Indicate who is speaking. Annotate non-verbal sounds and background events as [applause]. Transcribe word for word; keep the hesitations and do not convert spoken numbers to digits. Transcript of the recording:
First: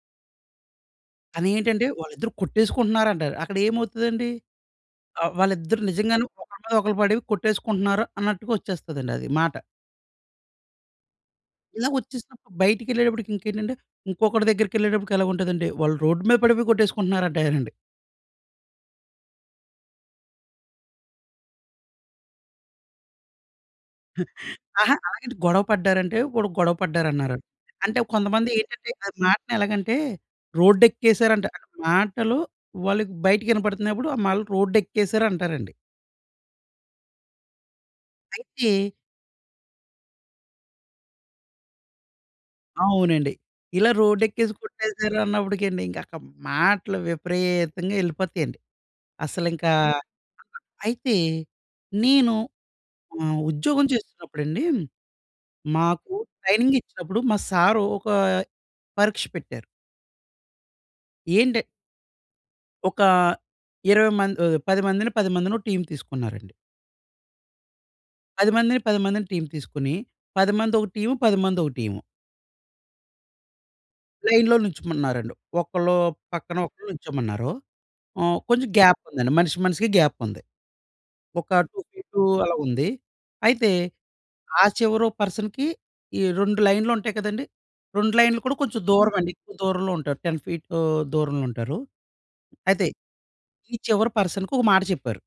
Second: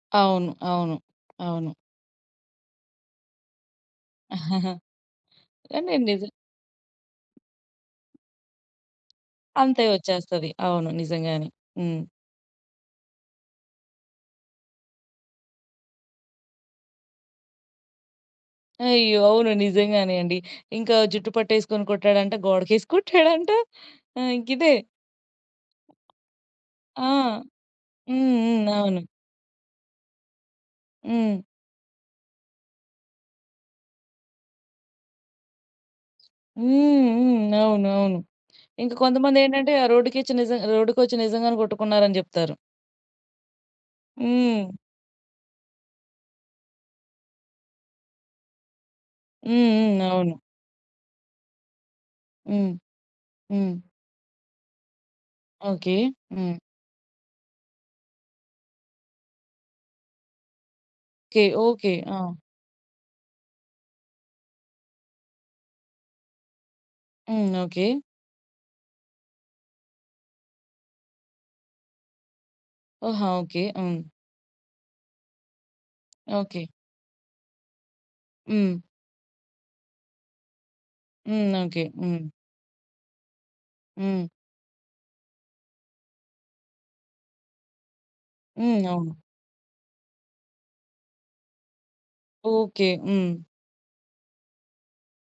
Speaker 1: అవును. అవును.
Speaker 2: కానీ
Speaker 1: అవును.
Speaker 2: ఏంటంటే వాళ్ళిద్దరూ కొట్టేసుకుంటున్నారంటారు. అక్కడ ఏమవుతదండి
Speaker 1: [chuckles]
Speaker 2: ఆ! వాళ్ళిద్దరూ
Speaker 1: కానీ
Speaker 2: నిజంగానే
Speaker 1: నిజం
Speaker 2: ఒకళ్ళ మీద ఒకళ్ళు పడి కొట్టేసుకుంటున్నారు. అన్నట్టుగా వచ్చేస్తదండి అది మాట.
Speaker 1: అంతే వచ్చేస్తది. అవును. నిజంగానే.
Speaker 2: ఇలా
Speaker 1: హ్మ్.
Speaker 2: వచ్చేసినప్పుడు బయటిళ్ళేటప్పటికి ఇంకేంటంటే, ఇంకొకడి దగ్గరికి ఎళ్ళేటప్పటికి ఎలాగ ఉంటదంటే వాళ్ళు రోడ్ మీద పడిపోయి కొట్టేసుకుంటున్నారంటారండి.
Speaker 1: అయ్యో! అవును. నిజంగానే అండి. ఇంకా జుట్టు పట్టేసుకొని కొట్టాడంట, గోడకేసి కొట్టాడంట, [chuckles] ఆ!
Speaker 2: [chuckles]
Speaker 1: ఇంకిదే.
Speaker 2: అహ! అలాగని గొడవ పడ్డారంటే, వాడు గొడవ
Speaker 1: ఆ!
Speaker 2: పడ్డారన్నారా? అంటే కొంతమంది
Speaker 1: హుహు.
Speaker 2: ఏంటంటే
Speaker 1: అవును.
Speaker 2: ఆ మాటని ఎలాగంటే
Speaker 1: హ్మ్.
Speaker 2: రోడ్డేక్కేసారంట మాటలు వాళ్ళకి బయటకి వినపడుతున్నప్పుడు ఆ మళ్ళ రోడ్డేక్కేసారు అంటారండి.
Speaker 1: హ్మ్. హ్మ్. అవునవును.
Speaker 2: అయితే
Speaker 1: ఇంక కొంతమందేంటంటే ఆ రోడ్డు‌‌కిచ్చి నిజం రోడ్డుకొచ్చి నిజంగానే కొట్టుకున్నారని చెప్తారు.
Speaker 2: అవునండి. ఇలా రోడ్డెక్కే‌సి
Speaker 1: హ్మ్.
Speaker 2: కొట్టేసారన్నప్పటికండి ఇంక అక్కడ మాటలు విపరీతంగా ఎళ్ళిపోతయండి.
Speaker 1: హుహు.
Speaker 2: అసలింక
Speaker 1: అవును.
Speaker 2: అయితే నేను
Speaker 1: హ్మ్.
Speaker 2: హ్మ్.
Speaker 1: హ్మ్.
Speaker 2: ఉద్యోగం చేస్తున్నప్పుడండి
Speaker 1: ఓకే.
Speaker 2: మాకు
Speaker 1: హ్మ్.
Speaker 2: ట్రైనింగ్ ఇచ్చినప్పుడు మా సారు ఒక పరీక్ష పెట్టారు.
Speaker 1: కే.
Speaker 2: ఏంట
Speaker 1: ఓకే. ఆ!
Speaker 2: ఒక ఇరవై మం ఆహ్, పది మందిని, పది మందినో టీమ్ తీసుకున్నారండి.
Speaker 1: హ్మ్. ఓకే.
Speaker 2: పది మందిని, పది మందిని, టీమ్ తీసుకొని, పది మందొక టీము పది మందొక టీము.
Speaker 1: ఆహా! ఓకే. హ్మ్.
Speaker 2: లైన్‌లో నుంచోమన్నారండి. ఒకళ్ళు పక్కన
Speaker 1: ఓకే.
Speaker 2: ఒకళ్ళు నుంచోమన్నారు. ఆహ్, కొంచెం
Speaker 1: హ్మ్.
Speaker 2: గ్యాప్ ఉందండి. మనిషి మనిషికి గ్యాప్ ఉంది. ఒక
Speaker 1: హ్మ్.
Speaker 2: Two
Speaker 1: okay.
Speaker 2: ఫీటు
Speaker 1: హ్మ్.
Speaker 2: అలా ఉంది. అయితే
Speaker 1: హ్మ్.
Speaker 2: ఆ చివరో పర్సన్‌కి ఈ రెండు లైనులు ఉంటయి కదండీ. రెండు లైనులు కూడా కొంచెం
Speaker 1: హ్మ్. అవును.
Speaker 2: దూరమండి ఎక్కువ దూరంలో ఉంటారు. టెన్ ఫీట్ దూరంలో ఉంటారు. అయితే,
Speaker 1: ఓకే. హ్మ్.
Speaker 2: ఈ చివరి పర్సన్‌కి ఒక మాట చెప్పారు.